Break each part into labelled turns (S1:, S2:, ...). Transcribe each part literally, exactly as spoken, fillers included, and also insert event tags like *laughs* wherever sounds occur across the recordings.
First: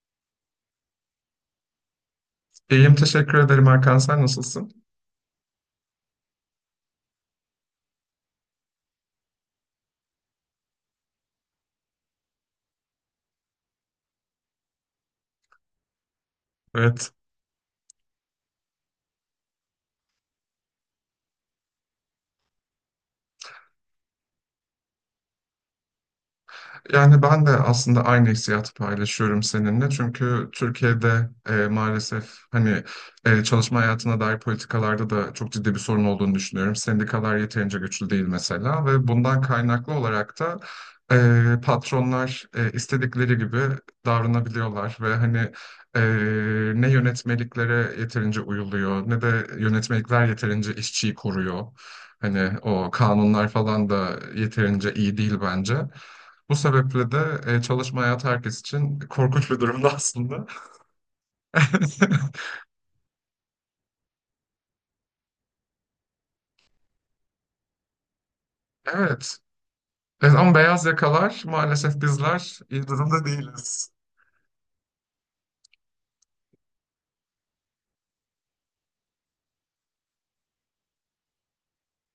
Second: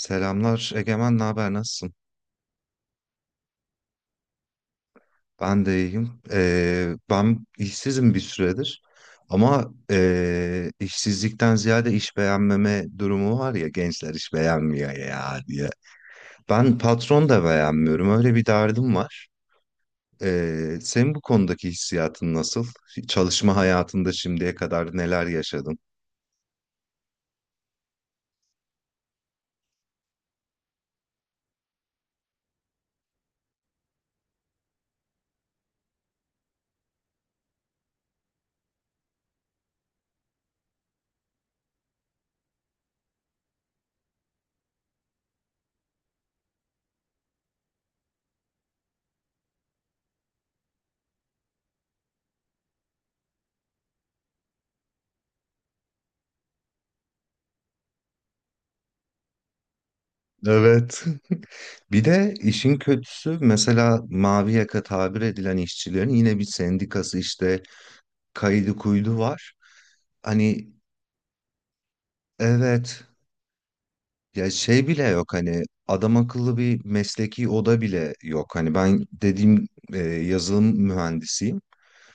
S1: Selamlar Egemen, ne haber, nasılsın?
S2: İyiyim teşekkür ederim Hakan sen nasılsın?
S1: Ben de iyiyim. Ee, ben işsizim bir süredir ama ee, işsizlikten ziyade iş beğenmeme durumu var ya gençler iş beğenmiyor ya diye. Ben
S2: Evet.
S1: patron da beğenmiyorum, öyle bir derdim var. Ee, senin bu konudaki hissiyatın nasıl? Çalışma hayatında şimdiye kadar neler yaşadın?
S2: Yani ben de aslında aynı hissiyatı paylaşıyorum seninle. Çünkü Türkiye'de e, maalesef hani e, çalışma hayatına dair politikalarda da çok ciddi bir sorun olduğunu düşünüyorum. Sendikalar yeterince güçlü değil mesela ve bundan kaynaklı olarak da e, patronlar e, istedikleri gibi davranabiliyorlar ve hani e, ne yönetmeliklere yeterince uyuluyor ne de yönetmelikler yeterince işçiyi koruyor. Hani o kanunlar falan da yeterince iyi değil bence. Bu sebeple de e, çalışma hayatı herkes için korkunç bir durumda aslında.
S1: Evet. *laughs* Bir de
S2: *laughs*
S1: işin kötüsü mesela mavi yaka tabir edilen işçilerin yine bir sendikası işte kaydı kuydu
S2: Evet.
S1: var.
S2: Evet, ama
S1: Hani
S2: beyaz yakalar maalesef bizler iyi
S1: evet,
S2: durumda değiliz.
S1: ya şey bile yok, hani adam akıllı bir mesleki oda bile yok. Hani ben dediğim e, yazılım mühendisiyim.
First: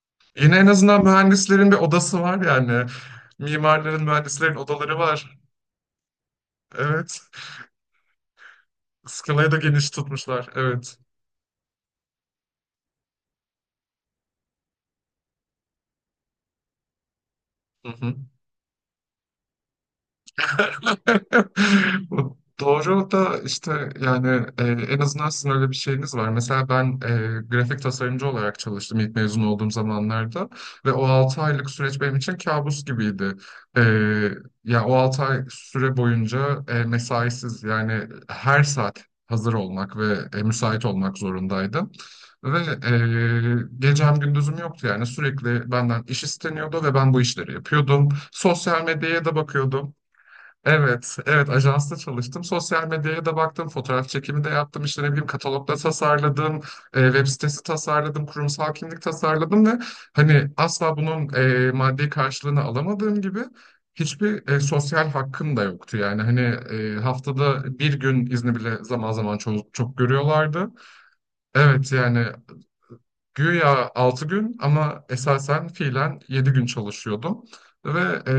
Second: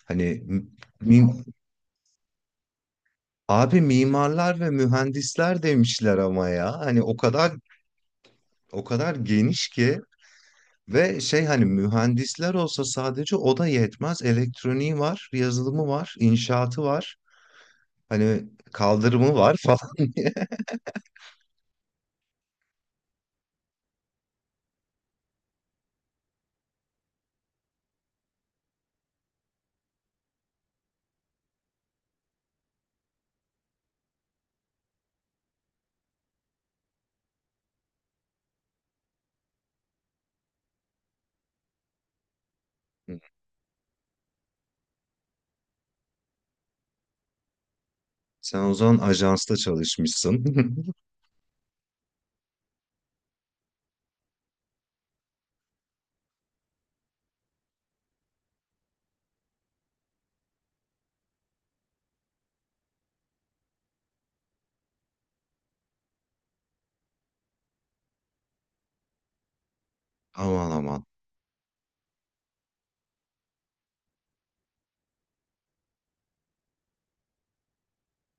S1: Hani
S2: Yine
S1: m-
S2: en azından
S1: mi-
S2: mühendislerin bir odası var yani.
S1: abi
S2: Mimarların, mühendislerin
S1: mimarlar ve
S2: odaları var.
S1: mühendisler demişler ama ya. Hani o
S2: Evet.
S1: kadar o kadar
S2: Skalayı da
S1: geniş
S2: geniş
S1: ki
S2: tutmuşlar. Evet.
S1: ve şey hani mühendisler olsa sadece o da yetmez. Elektroniği var, yazılımı var, inşaatı var.
S2: Hı hı.
S1: Hani kaldırımı var *laughs* falan.
S2: *laughs* Doğru da işte yani e, en azından sizin öyle bir şeyiniz var. Mesela ben e, grafik tasarımcı olarak çalıştım ilk mezun olduğum zamanlarda ve o altı aylık süreç benim için kabus gibiydi. E, Ya o altı ay süre boyunca e, mesaisiz yani her saat hazır olmak ve e, müsait olmak zorundaydım. Ve e, gecem gündüzüm yoktu yani sürekli benden iş isteniyordu ve ben bu işleri yapıyordum.
S1: Sen o
S2: Sosyal
S1: zaman
S2: medyaya da
S1: ajansta
S2: bakıyordum.
S1: çalışmışsın. *laughs*
S2: Evet, evet ajansta çalıştım. Sosyal medyaya da baktım, fotoğraf çekimi de yaptım, işte ne bileyim katalogda tasarladım, e, web sitesi tasarladım, kurumsal kimlik tasarladım ve hani asla bunun e, maddi karşılığını alamadığım gibi hiçbir e, sosyal hakkım da yoktu. Yani hani e, haftada bir gün izni bile zaman zaman çok, çok görüyorlardı.
S1: Aman aman.
S2: Evet yani Güya altı gün ama esasen fiilen yedi gün çalışıyordum. Ve e,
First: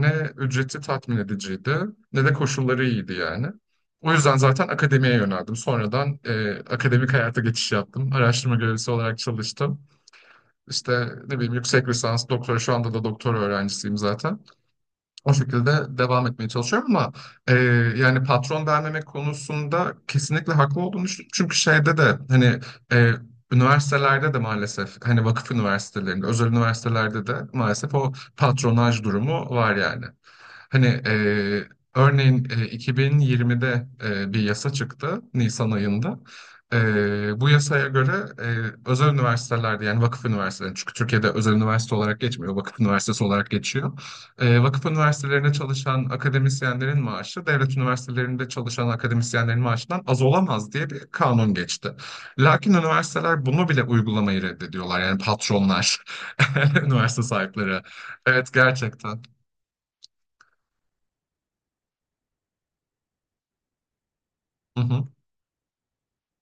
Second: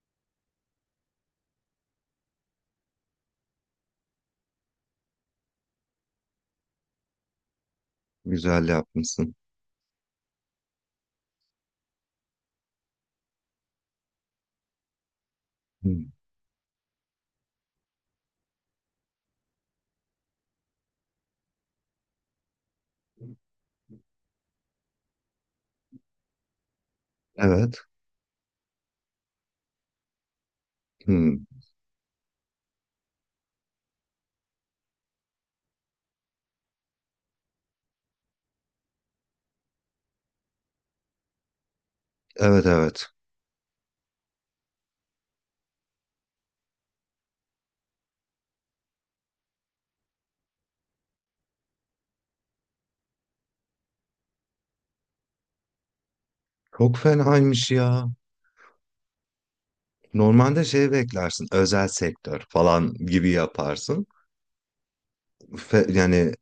S2: ne ücreti tatmin ediciydi ne de koşulları iyiydi yani. O yüzden zaten akademiye yöneldim. Sonradan e, akademik hayata geçiş yaptım. Araştırma
S1: Güzel
S2: görevlisi olarak
S1: yapmışsın.
S2: çalıştım. İşte ne bileyim yüksek lisans, doktora şu anda da doktora öğrencisiyim zaten. O şekilde
S1: Hmm.
S2: devam etmeye çalışıyorum ama e, yani patron vermemek konusunda kesinlikle haklı olduğunu düşünüyorum. Çünkü şeyde de hani e, üniversitelerde de maalesef hani vakıf üniversitelerinde, özel üniversitelerde de
S1: Evet.
S2: maalesef o patronaj durumu var yani. Hani
S1: Hmm.
S2: e, örneğin e, iki bin yirmide e, bir yasa çıktı Nisan ayında. E, bu yasaya göre e, özel üniversitelerde yani vakıf üniversiteleri çünkü Türkiye'de özel üniversite olarak geçmiyor,
S1: Evet,
S2: vakıf
S1: evet.
S2: üniversitesi olarak geçiyor. E, vakıf üniversitelerinde çalışan akademisyenlerin maaşı devlet üniversitelerinde çalışan akademisyenlerin maaşından az olamaz diye bir kanun geçti. Lakin üniversiteler bunu bile uygulamayı reddediyorlar. Yani patronlar, *laughs*
S1: Çok
S2: üniversite
S1: fenaymış
S2: sahipleri.
S1: ya.
S2: Evet gerçekten.
S1: Normalde şey beklersin. Özel sektör falan gibi yaparsın.
S2: Hı hı.
S1: Fe- yani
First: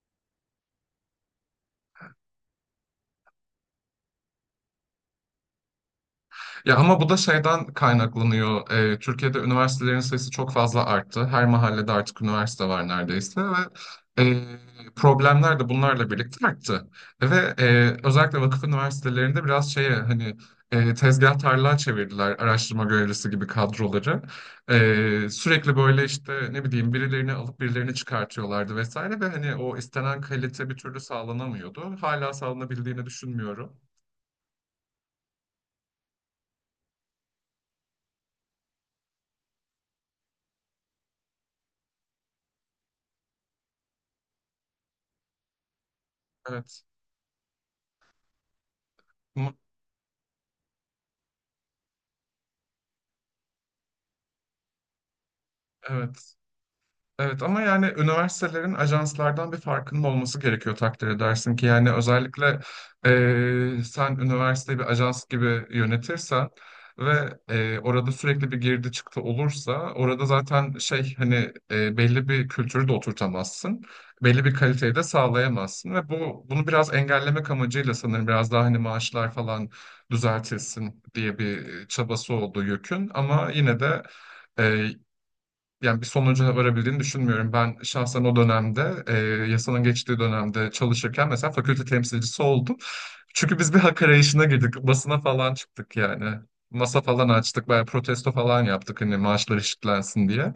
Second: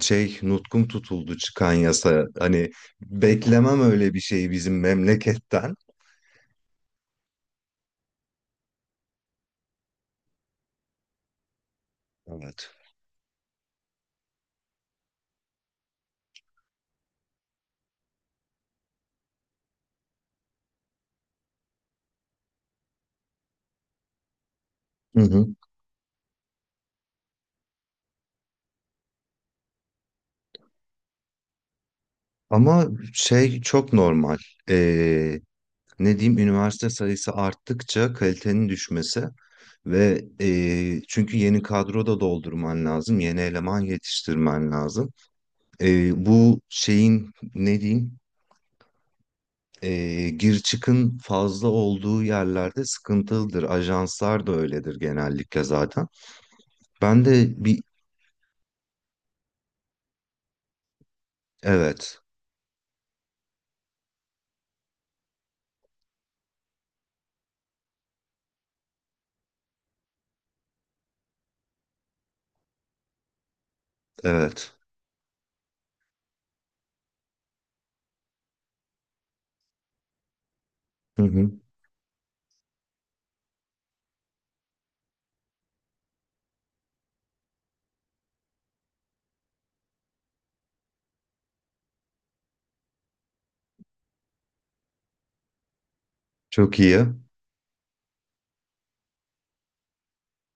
S1: şey nutkum tutuldu çıkan yasa. Hani beklemem öyle bir şeyi bizim memleketten.
S2: Ya ama bu da şeyden kaynaklanıyor. Ee, Türkiye'de üniversitelerin sayısı çok fazla arttı. Her mahallede artık üniversite
S1: Evet.
S2: var neredeyse ve e, problemler de bunlarla birlikte arttı. Ve e, özellikle vakıf üniversitelerinde biraz şeye hani e, tezgah tarlağa çevirdiler araştırma görevlisi gibi kadroları.
S1: Hı
S2: E,
S1: hı.
S2: sürekli böyle işte ne bileyim birilerini alıp birilerini çıkartıyorlardı vesaire ve hani o istenen kalite bir türlü sağlanamıyordu. Hala
S1: Ama
S2: sağlanabildiğini
S1: şey
S2: düşünmüyorum.
S1: çok normal. Ee, ne diyeyim, üniversite sayısı arttıkça kalitenin düşmesi ve e, çünkü yeni kadro da doldurman lazım, yeni eleman yetiştirmen lazım. E, bu
S2: Evet.
S1: şeyin, ne diyeyim,
S2: Mu-
S1: e, gir çıkın fazla olduğu yerlerde sıkıntılıdır. Ajanslar da öyledir genellikle zaten.
S2: Evet.
S1: Ben
S2: Evet ama
S1: de bir
S2: yani üniversitelerin ajanslardan bir farkının olması gerekiyor takdir edersin ki yani
S1: evet,
S2: özellikle eee, sen üniversiteyi bir ajans gibi yönetirsen ve eee, orada sürekli bir girdi çıktı olursa orada zaten şey hani eee, belli bir kültürü de oturtamazsın. Belli bir
S1: evet,
S2: kaliteyi de sağlayamazsın ve bu bunu biraz engellemek amacıyla sanırım biraz daha hani maaşlar falan düzeltilsin
S1: hı
S2: diye
S1: hı,
S2: bir çabası oldu YÖK'ün ama yine de yani bir sonuca varabildiğini düşünmüyorum. Ben şahsen o dönemde, e, yasanın geçtiği dönemde çalışırken mesela fakülte temsilcisi oldum. Çünkü biz bir hak arayışına girdik. Basına falan çıktık yani.
S1: çok iyi.
S2: Masa falan açtık, bayağı protesto falan yaptık hani maaşlar eşitlensin diye.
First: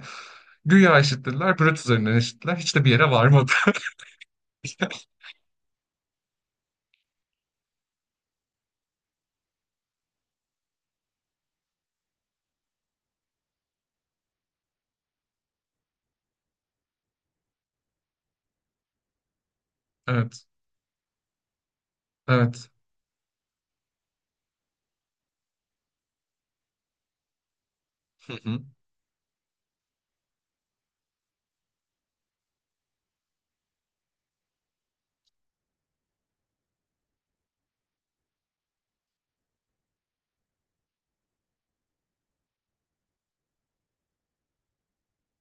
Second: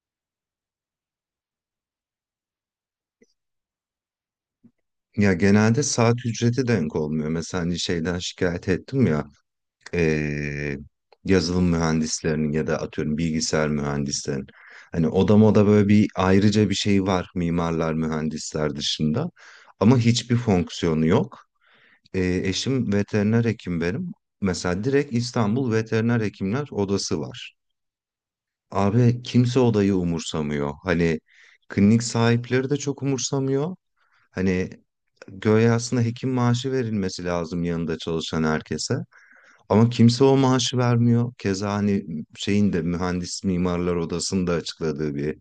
S2: Güya eşitlediler, brüt üzerinden eşitlediler. Hiç de bir yere varmadı. *laughs*
S1: Ya genelde saat ücreti denk olmuyor. Mesela hani şeyden şikayet ettim ya. eee, Yazılım mühendislerinin ya da atıyorum bilgisayar mühendislerinin. Hani oda moda böyle bir ayrıca bir şey var mimarlar mühendisler dışında ama hiçbir
S2: Evet,
S1: fonksiyonu yok. Eee,
S2: evet.
S1: eşim veteriner hekim benim. Mesela direkt İstanbul Veteriner Hekimler Odası var.
S2: Hı hı.
S1: Abi kimse odayı umursamıyor. Hani klinik sahipleri de çok umursamıyor. Hani göğe aslında hekim maaşı verilmesi lazım yanında çalışan herkese. Ama kimse o maaşı vermiyor. Keza hani şeyin de mühendis mimarlar odasında açıkladığı bir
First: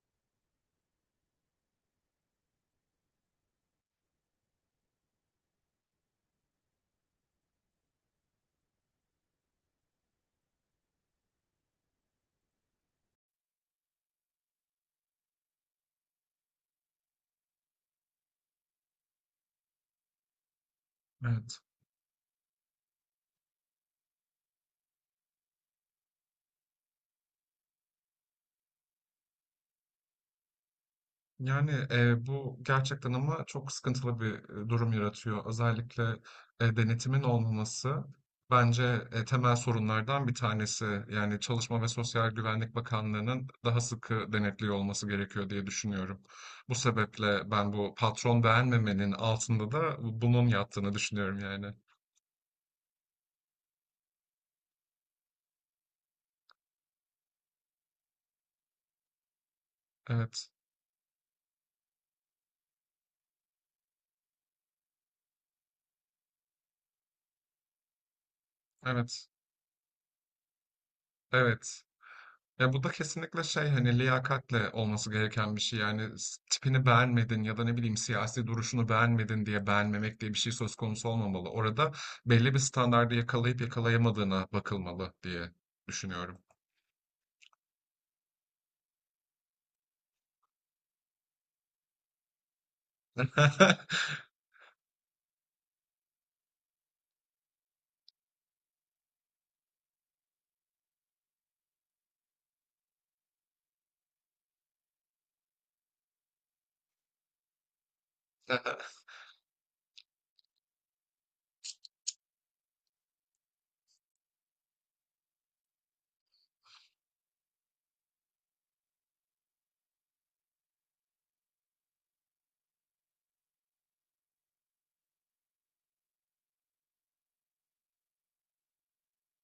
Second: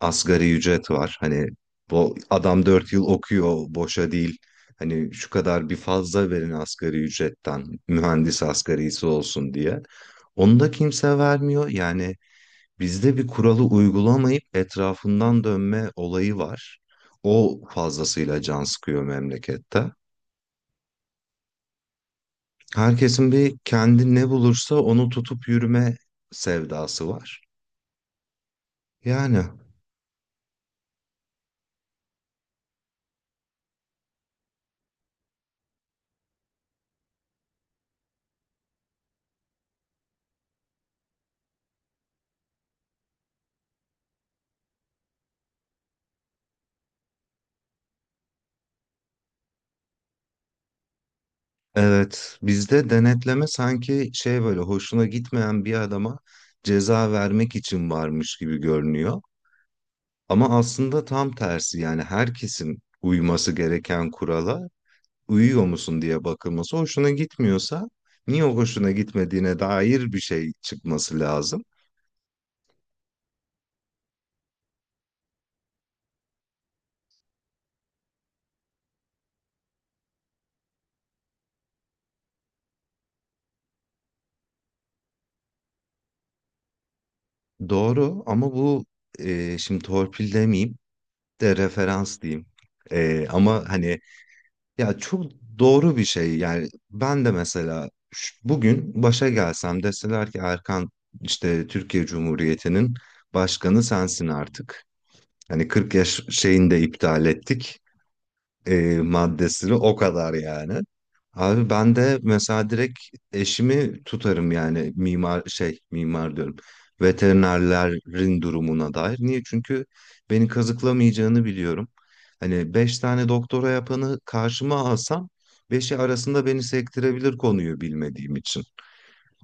S1: asgari ücret var. Hani bu adam dört yıl okuyor boşa değil. Hani şu kadar bir fazla verin asgari ücretten mühendis asgarisi olsun diye. Onu da kimse vermiyor. Yani bizde bir kuralı uygulamayıp etrafından dönme olayı var. O fazlasıyla can sıkıyor memlekette.
S2: Evet.
S1: Herkesin bir kendi ne bulursa onu tutup yürüme sevdası var. Yani
S2: Yani, eee, bu gerçekten ama çok sıkıntılı bir, eee, durum yaratıyor. Özellikle, eee, denetimin olmaması bence, eee, temel sorunlardan bir tanesi. Yani, Çalışma ve Sosyal Güvenlik Bakanlığı'nın daha sıkı denetliyor olması gerekiyor diye düşünüyorum. Bu sebeple ben bu patron beğenmemenin altında da bunun yattığını düşünüyorum yani.
S1: evet, bizde denetleme sanki şey böyle hoşuna gitmeyen bir adama ceza vermek için varmış gibi görünüyor.
S2: Evet,
S1: Ama aslında tam tersi, yani herkesin uyması gereken kurala uyuyor musun diye bakılması hoşuna gitmiyorsa niye o hoşuna
S2: evet,
S1: gitmediğine dair bir şey çıkması lazım.
S2: evet. Ya bu da kesinlikle şey hani liyakatle olması gereken bir şey. Yani s- tipini beğenmedin ya da ne bileyim siyasi duruşunu beğenmedin diye beğenmemek diye bir şey söz konusu olmamalı. Orada belli bir standardı yakalayıp yakalayamadığına bakılmalı diye düşünüyorum.
S1: Doğru ama bu, e, şimdi torpil demeyeyim de referans diyeyim. Ee, ama hani
S2: *laughs*
S1: ya, çok doğru bir şey yani. Ben de mesela, ş- bugün başa gelsem deseler ki Erkan, işte Türkiye Cumhuriyeti'nin başkanı sensin artık. Hani kırk yaş şeyini de iptal ettik, e, maddesini, o kadar yani. Abi ben de mesela direkt eşimi tutarım yani mimar şey mimar diyorum. Veterinerlerin durumuna dair. Niye? Çünkü beni kazıklamayacağını biliyorum. Hani beş tane doktora yapanı karşıma alsam beşi arasında beni sektirebilir konuyu bilmediğim için.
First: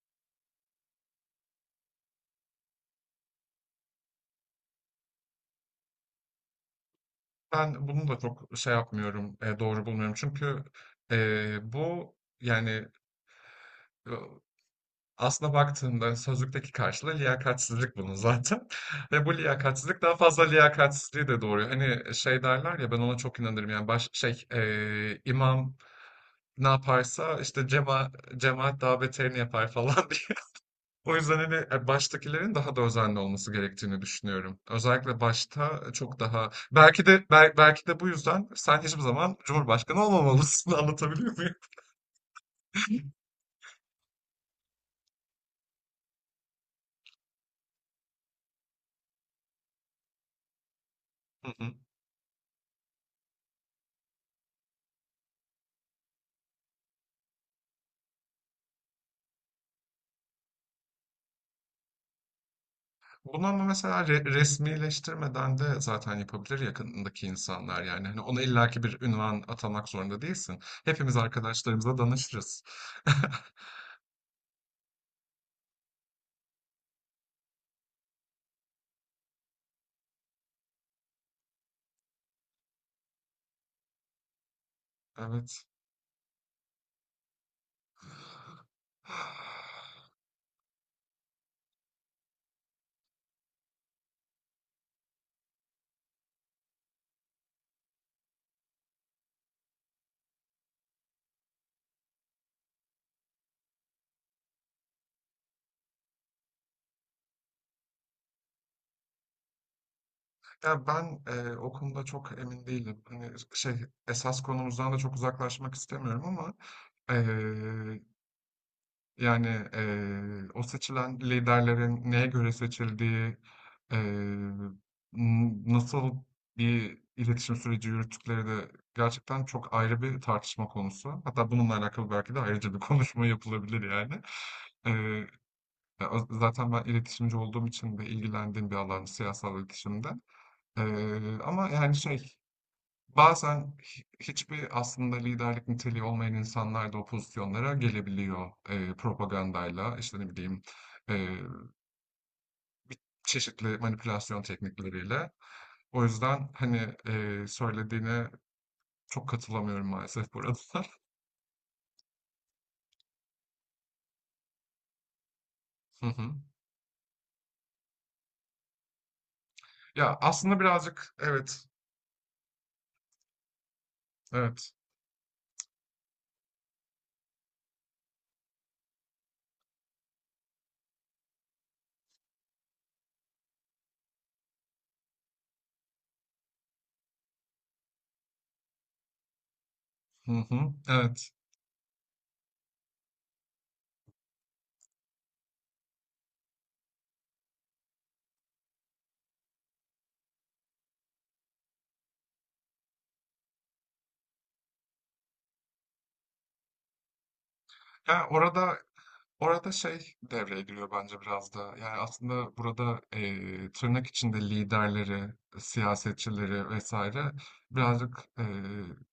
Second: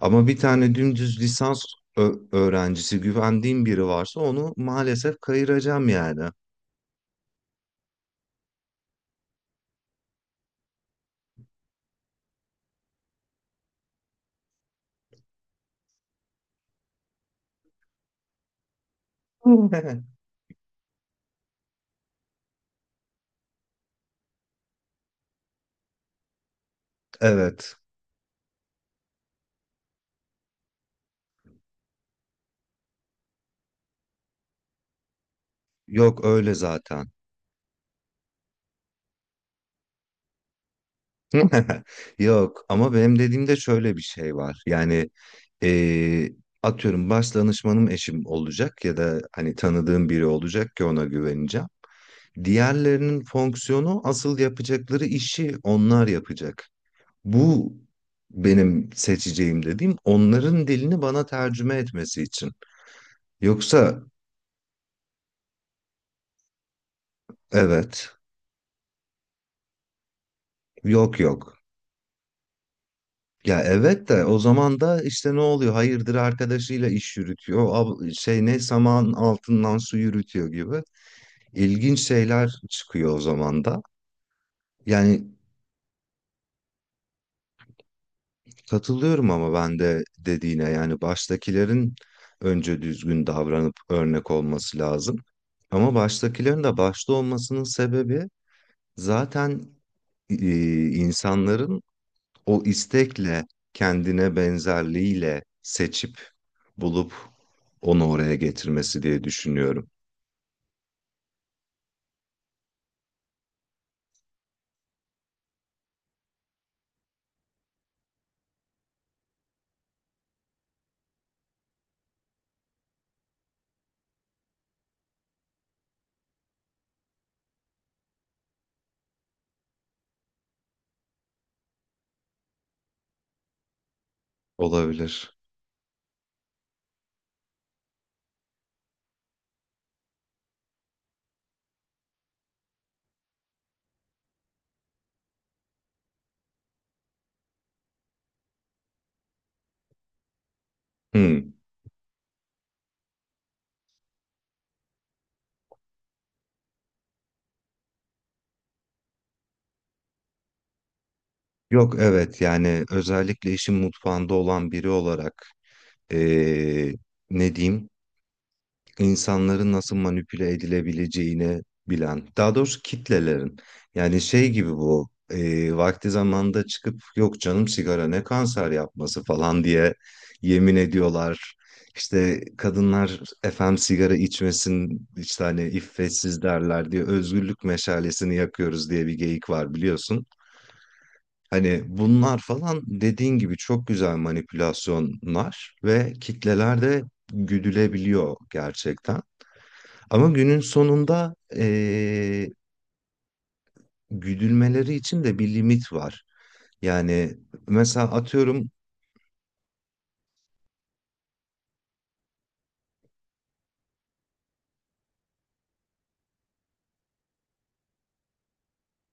S1: Ama bir tane dümdüz lisans ö- öğrencisi, güvendiğim biri varsa onu maalesef kayıracağım yani.
S2: Ben bunu da çok şey yapmıyorum, e, doğru bulmuyorum. Çünkü e, bu yani Aslına baktığında sözlükteki karşılığı liyakatsizlik bunun zaten *laughs* ve bu liyakatsizlik daha
S1: *laughs*
S2: fazla liyakatsizliği de doğuruyor. Hani şey derler ya ben ona çok inanırım yani baş, şey eee, imam ne yaparsa işte
S1: Evet.
S2: cema, cemaat daha beterini yapar falan *laughs* diye. O yüzden hani e, baştakilerin daha da özenli olması gerektiğini düşünüyorum. Özellikle başta çok
S1: Yok
S2: daha
S1: öyle
S2: belki
S1: zaten.
S2: de bel- belki de bu yüzden sen hiçbir zaman Cumhurbaşkanı olmamalısın *laughs* anlatabiliyor muyum?
S1: *laughs* Yok ama benim
S2: *laughs*
S1: dediğimde şöyle bir şey var. Yani eee, atıyorum, baş danışmanım eşim olacak ya da hani tanıdığım biri olacak ki ona
S2: Hı
S1: güveneceğim.
S2: hı.
S1: Diğerlerinin fonksiyonu, asıl yapacakları işi onlar yapacak. Bu benim seçeceğim dediğim, onların dilini bana tercüme etmesi için.
S2: Bunu ama
S1: Yoksa
S2: mesela re- resmileştirmeden de zaten yapabilir yakınındaki insanlar yani.
S1: evet,
S2: Hani ona illaki bir ünvan atamak zorunda değilsin. Hepimiz
S1: yok yok.
S2: arkadaşlarımıza danışırız.
S1: Ya
S2: *laughs*
S1: evet, de o zaman da işte ne oluyor? Hayırdır, arkadaşıyla iş yürütüyor. Ab- şey ne saman altından su yürütüyor gibi. İlginç şeyler çıkıyor o zaman da. Yani
S2: Evet.
S1: katılıyorum ama ben de dediğine, yani baştakilerin önce düzgün davranıp örnek olması lazım. Ama baştakilerin de başta olmasının sebebi zaten e, insanların o istekle, kendine benzerliğiyle seçip bulup onu oraya getirmesi diye düşünüyorum.
S2: Ya ben e, o konuda çok emin değilim. Hani şey esas konumuzdan da çok uzaklaşmak istemiyorum ama e, Yani, eee, o seçilen liderlerin neye göre seçildiği, eee, n nasıl bir iletişim süreci yürüttükleri de gerçekten çok ayrı bir tartışma konusu. Hatta bununla alakalı belki de ayrıca bir *laughs* konuşma yapılabilir yani. Eee,
S1: Olabilir.
S2: Ya, o zaten ben iletişimci olduğum için de ilgilendiğim bir alan siyasal iletişimde. Eee, ama yani şey, Bazen hi- hiçbir aslında liderlik niteliği olmayan insanlar da o pozisyonlara gelebiliyor. Eee, propagandayla, işte ne bileyim, eee,
S1: Hmm.
S2: bir çeşitli manipülasyon teknikleriyle. O yüzden hani eee, söylediğine çok katılamıyorum maalesef burada. *laughs*
S1: Yok, evet, yani özellikle işin mutfağında olan biri olarak,
S2: Hı hı.
S1: eee, ne diyeyim, insanların nasıl
S2: Ya
S1: manipüle
S2: aslında birazcık
S1: edilebileceğini
S2: evet,
S1: bilen, daha doğrusu kitlelerin. Yani şey gibi,
S2: evet.
S1: bu e, vakti zamanında çıkıp yok canım sigara ne kanser yapması falan diye yemin ediyorlar. İşte kadınlar efendim sigara içmesin işte hani iffetsiz derler diye özgürlük meşalesini yakıyoruz diye bir geyik var, biliyorsun.
S2: Hı hı, evet.
S1: Hani bunlar falan dediğin gibi çok güzel manipülasyonlar ve kitleler de güdülebiliyor gerçekten. Ama günün sonunda eee, güdülmeleri için de bir limit var. Yani mesela
S2: Ya
S1: atıyorum,
S2: orada Orada şey devreye giriyor bence biraz da. Yani aslında burada eee, tırnak içinde liderleri, siyasetçileri vesaire birazcık eee,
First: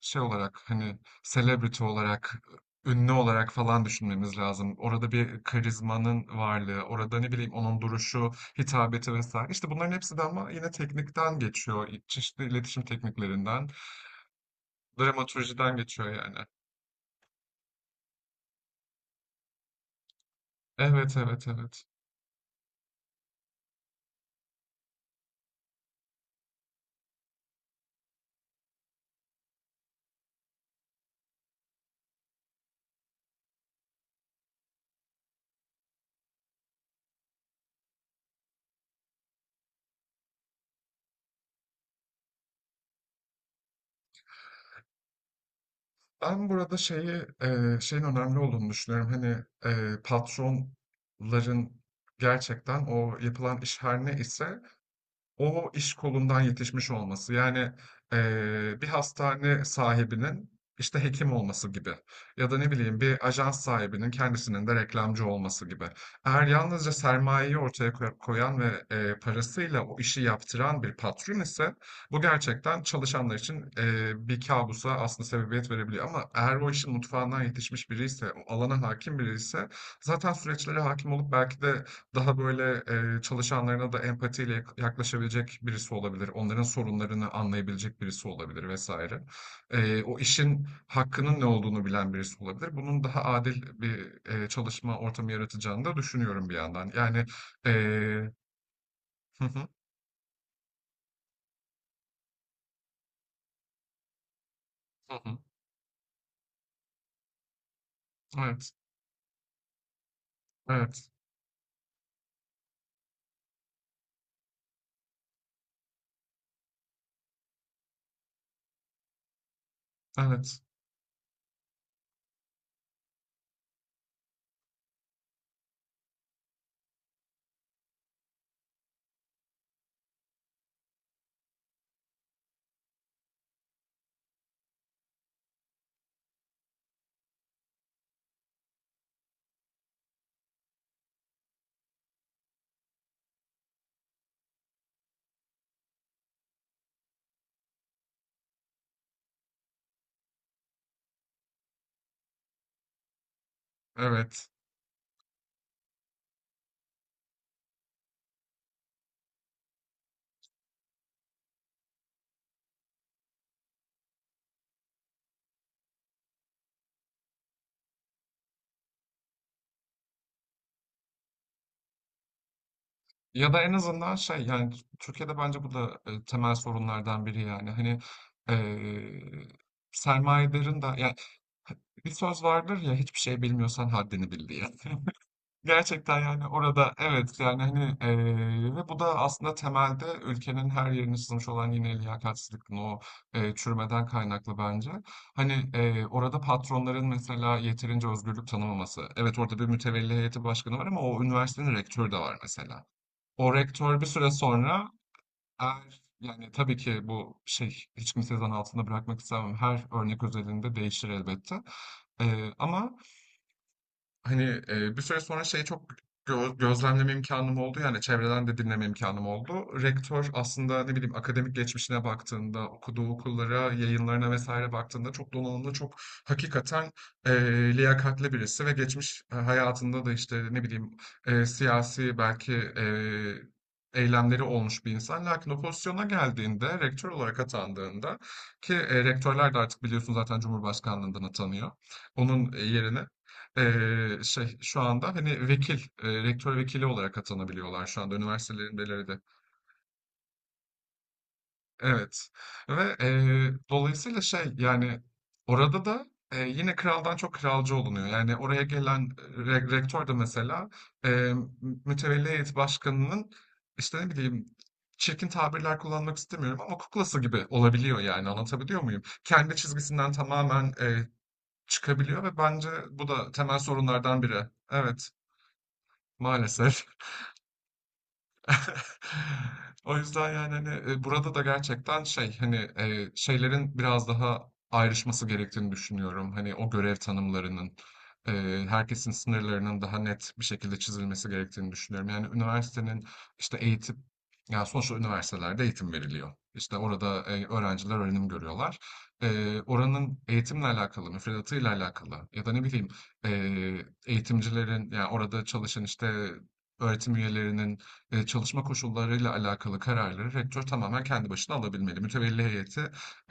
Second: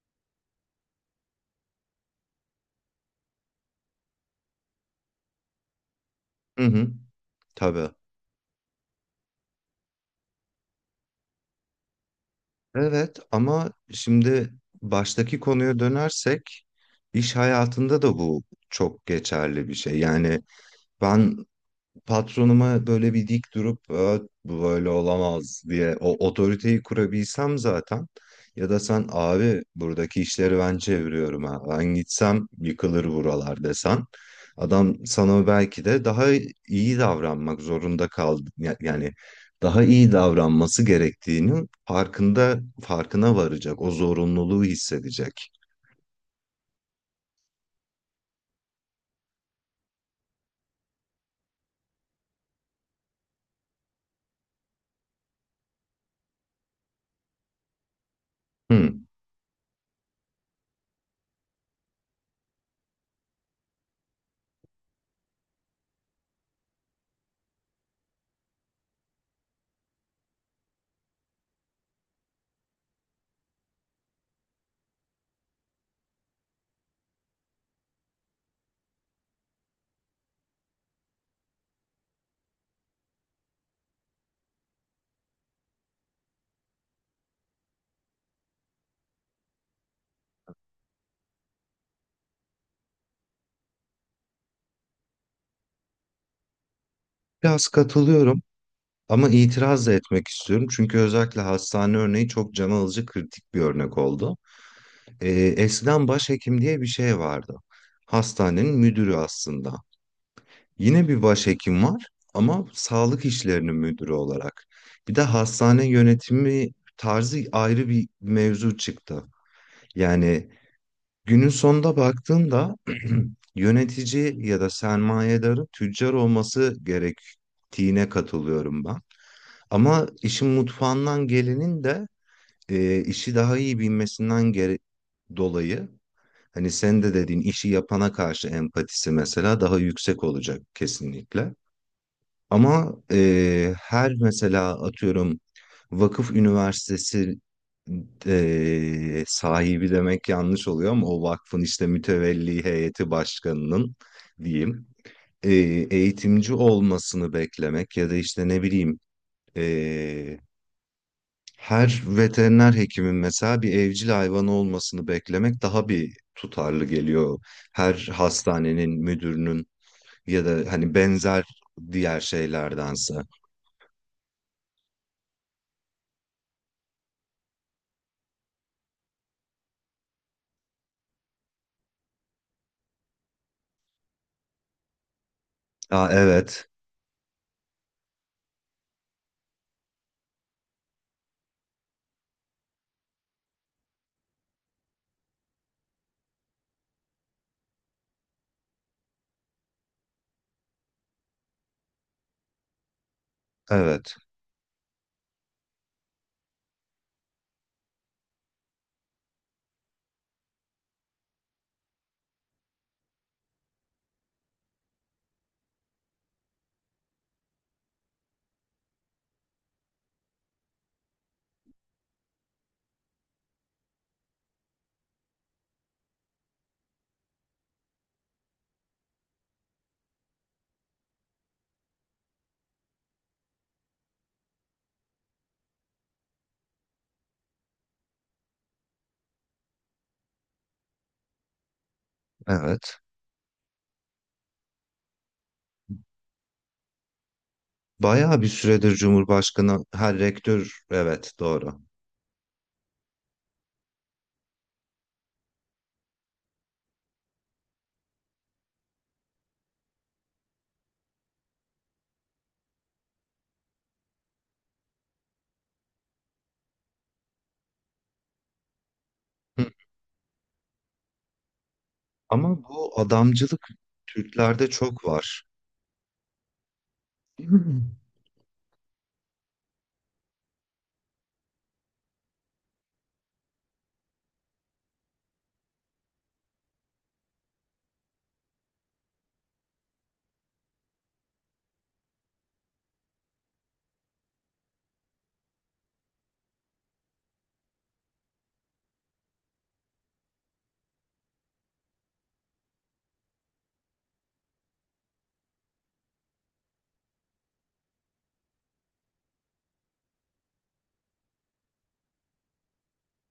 S2: şey olarak hani celebrity olarak, ünlü olarak falan düşünmemiz lazım. Orada bir karizmanın
S1: hı
S2: varlığı,
S1: hı,
S2: orada ne bileyim onun
S1: tabii.
S2: duruşu, hitabeti vesaire. İşte bunların hepsi de ama yine teknikten geçiyor. Çeşitli iletişim
S1: Evet
S2: tekniklerinden,
S1: ama şimdi baştaki
S2: dramaturjiden
S1: konuya
S2: geçiyor yani.
S1: dönersek iş hayatında da bu çok geçerli bir şey. Yani
S2: Evet,
S1: ben
S2: evet, evet.
S1: patronuma böyle bir dik durup, "Aa, bu böyle olamaz" diye o otoriteyi kurabilsem zaten, ya da sen abi buradaki işleri ben çeviriyorum ha, ben gitsem yıkılır buralar desen adam sana belki de daha iyi davranmak zorunda kaldı ya- yani daha iyi davranması gerektiğinin farkında farkına varacak, o zorunluluğu hissedecek.
S2: Ben burada şeyi eee, şeyin önemli olduğunu düşünüyorum. Hani eee, patronların gerçekten o yapılan iş her ne ise o iş kolundan yetişmiş olması yani eee, bir
S1: Hı.
S2: hastane sahibinin işte hekim olması gibi ya da ne bileyim bir ajans sahibinin kendisinin de reklamcı olması gibi. Eğer yalnızca sermayeyi ortaya koy- koyan ve eee, parasıyla o işi yaptıran bir patron ise bu gerçekten çalışanlar için eee, bir kabusa aslında sebebiyet verebiliyor. Ama eğer o işin mutfağından yetişmiş biri ise, o alana hakim biri ise zaten süreçlere hakim olup belki de daha böyle, eee, çalışanlarına da empatiyle yak yaklaşabilecek birisi olabilir. Onların sorunlarını anlayabilecek birisi olabilir vesaire. Eee, o işin hakkının ne olduğunu bilen birisi olabilir. Bunun daha adil bir, eee, çalışma ortamı yaratacağını da düşünüyorum bir yandan. Yani,
S1: Biraz
S2: eee
S1: katılıyorum. Ama
S2: Hı hı.
S1: itiraz da etmek istiyorum çünkü özellikle hastane örneği çok can alıcı, kritik bir örnek oldu.
S2: Hı
S1: Ee,
S2: hı.
S1: eskiden başhekim diye bir şey vardı.
S2: Evet.
S1: Hastanenin müdürü aslında. Yine
S2: Evet.
S1: bir başhekim var ama sağlık işlerinin müdürü olarak. Bir de hastane yönetimi tarzı ayrı bir mevzu çıktı. Yani
S2: Evet.
S1: günün sonunda baktığında *clears throat* yönetici ya da sermayedarın tüccar olması gerektiğine katılıyorum ben. Ama işin mutfağından gelenin de e, işi daha iyi bilmesinden gere- dolayı, hani sen de dediğin işi yapana karşı empatisi mesela daha yüksek olacak kesinlikle. Ama eee, her, mesela atıyorum, vakıf üniversitesi eee, sahibi demek yanlış oluyor ama o vakfın işte mütevelli heyeti başkanının
S2: Evet.
S1: diyeyim, eee, eğitimci olmasını beklemek ya da işte ne bileyim, eee, her veteriner hekimin mesela bir evcil hayvanı olmasını beklemek daha bir tutarlı geliyor. Her hastanenin müdürünün ya da hani benzer diğer şeylerdense.
S2: Ya da en azından şey, yani, Türkiye'de bence bu da, eee, temel sorunlardan biri yani. Hani, eee, sermayedarın da ya Bir söz vardır ya hiçbir şey bilmiyorsan haddini bil diye. *laughs*
S1: Ya
S2: Gerçekten yani
S1: evet,
S2: orada evet yani hani eee, ve bu da aslında temelde ülkenin her yerine sızmış olan yine liyakatsizlikin o eee, çürümeden kaynaklı bence. Hani eee, orada patronların mesela yeterince özgürlük tanımaması. Evet orada bir mütevelli heyeti başkanı var ama o üniversitenin rektörü de var mesela. O rektör bir
S1: evet,
S2: süre sonra eğer yani tabii ki bu şey hiç kimseyi zan altında bırakmak istemem. Her örnek özelinde değişir elbette. Eee, ama Hani e, bir süre sonra şey çok gö- gözlemleme imkanım oldu yani çevreden de dinleme imkanım oldu. Rektör aslında ne bileyim akademik geçmişine baktığında, okuduğu okullara, yayınlarına vesaire baktığında çok donanımlı, çok hakikaten e, liyakatli birisi ve geçmiş hayatında da işte ne bileyim e, siyasi belki e, eylemleri olmuş bir insan. Lakin o pozisyona geldiğinde, rektör olarak atandığında ki e, rektörler de artık biliyorsun zaten Cumhurbaşkanlığından atanıyor onun
S1: evet.
S2: yerine. Eee, şey şu anda hani vekil, eee, rektör vekili olarak atanabiliyorlar şu anda
S1: Bayağı bir
S2: üniversitelerin
S1: süredir
S2: belirledi.
S1: Cumhurbaşkanı her rektör, evet doğru.
S2: Evet. Ve eee, dolayısıyla şey yani orada da eee, yine kraldan çok kralcı olunuyor. Yani oraya gelen re- rektör de mesela eee mütevelli heyet başkanının işte ne bileyim çirkin tabirler kullanmak istemiyorum ama kuklası gibi olabiliyor yani anlatabiliyor muyum? Kendi
S1: Hı.
S2: çizgisinden tamamen eee, çıkabiliyor ve
S1: Ama
S2: bence
S1: bu
S2: bu da temel
S1: adamcılık
S2: sorunlardan biri.
S1: Türklerde çok
S2: Evet.
S1: var.
S2: Maalesef.
S1: *laughs* Hı.
S2: *laughs* O yüzden yani hani e, burada da gerçekten şey hani e, şeylerin biraz daha ayrışması gerektiğini düşünüyorum. Hani o görev tanımlarının e, herkesin sınırlarının daha net bir şekilde çizilmesi gerektiğini düşünüyorum. Yani üniversitenin işte eğitim yani sonuçta üniversitelerde eğitim veriliyor. İşte orada e, öğrenciler öğrenim görüyorlar. E, oranın eğitimle alakalı, müfredatıyla alakalı ya da ne bileyim e, eğitimcilerin yani orada çalışan işte öğretim üyelerinin Eee, çalışma koşullarıyla alakalı kararları rektör tamamen kendi başına alabilmeli. Mütevelli heyeti,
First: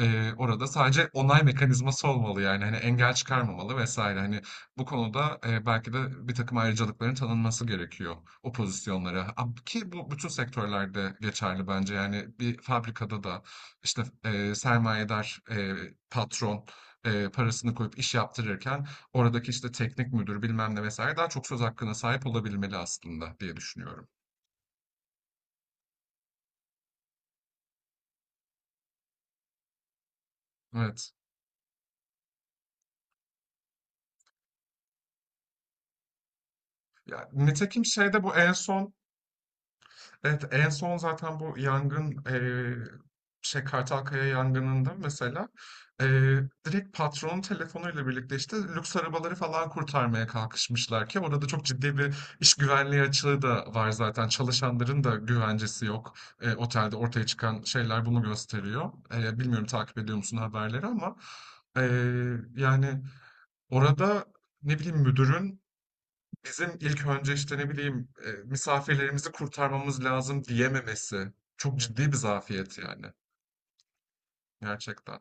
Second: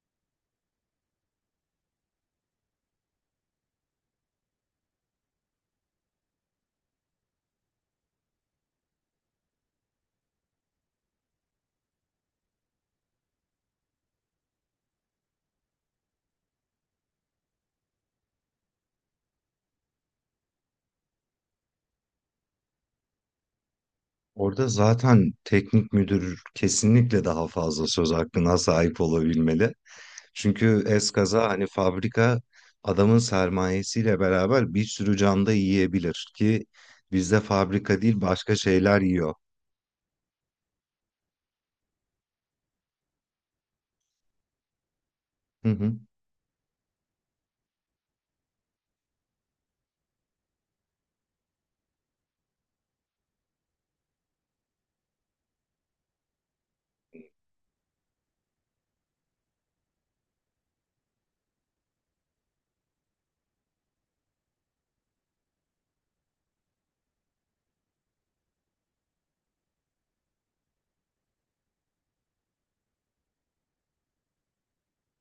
S2: eee, orada sadece onay mekanizması olmalı, yani, hani, engel çıkarmamalı vesaire Hani, bu konuda, eee, belki de bir takım ayrıcalıkların tanınması gerekiyor o pozisyonlara. A ki bu bütün sektörlerde geçerli bence. Yani, bir fabrikada da, işte, eee, sermayedar, eee, patron, eee, parasını koyup iş yaptırırken oradaki, işte, teknik müdür bilmem ne vesaire daha çok söz hakkına sahip olabilmeli aslında diye düşünüyorum.
S1: Orada zaten teknik müdür kesinlikle daha fazla söz hakkına sahip olabilmeli. Çünkü
S2: Evet.
S1: eskaza hani fabrika adamın sermayesiyle beraber bir sürü can da yiyebilir ki
S2: Ya,
S1: bizde
S2: nitekim
S1: fabrika değil
S2: şeyde bu en
S1: başka
S2: son
S1: şeyler yiyor.
S2: evet en son zaten bu yangın eee şey Kartalkaya yangınında mesela
S1: Hı hı.
S2: eee, direkt patronun telefonuyla birlikte işte lüks arabaları falan kurtarmaya kalkışmışlar ki orada çok ciddi bir iş güvenliği açığı da var zaten çalışanların da güvencesi yok Eee, otelde ortaya çıkan şeyler bunu gösteriyor. Eee, bilmiyorum takip ediyor musun haberleri ama eee, yani orada ne bileyim müdürün Bizim ilk önce işte ne bileyim e, misafirlerimizi kurtarmamız lazım diyememesi çok ciddi bir zafiyet yani gerçekten.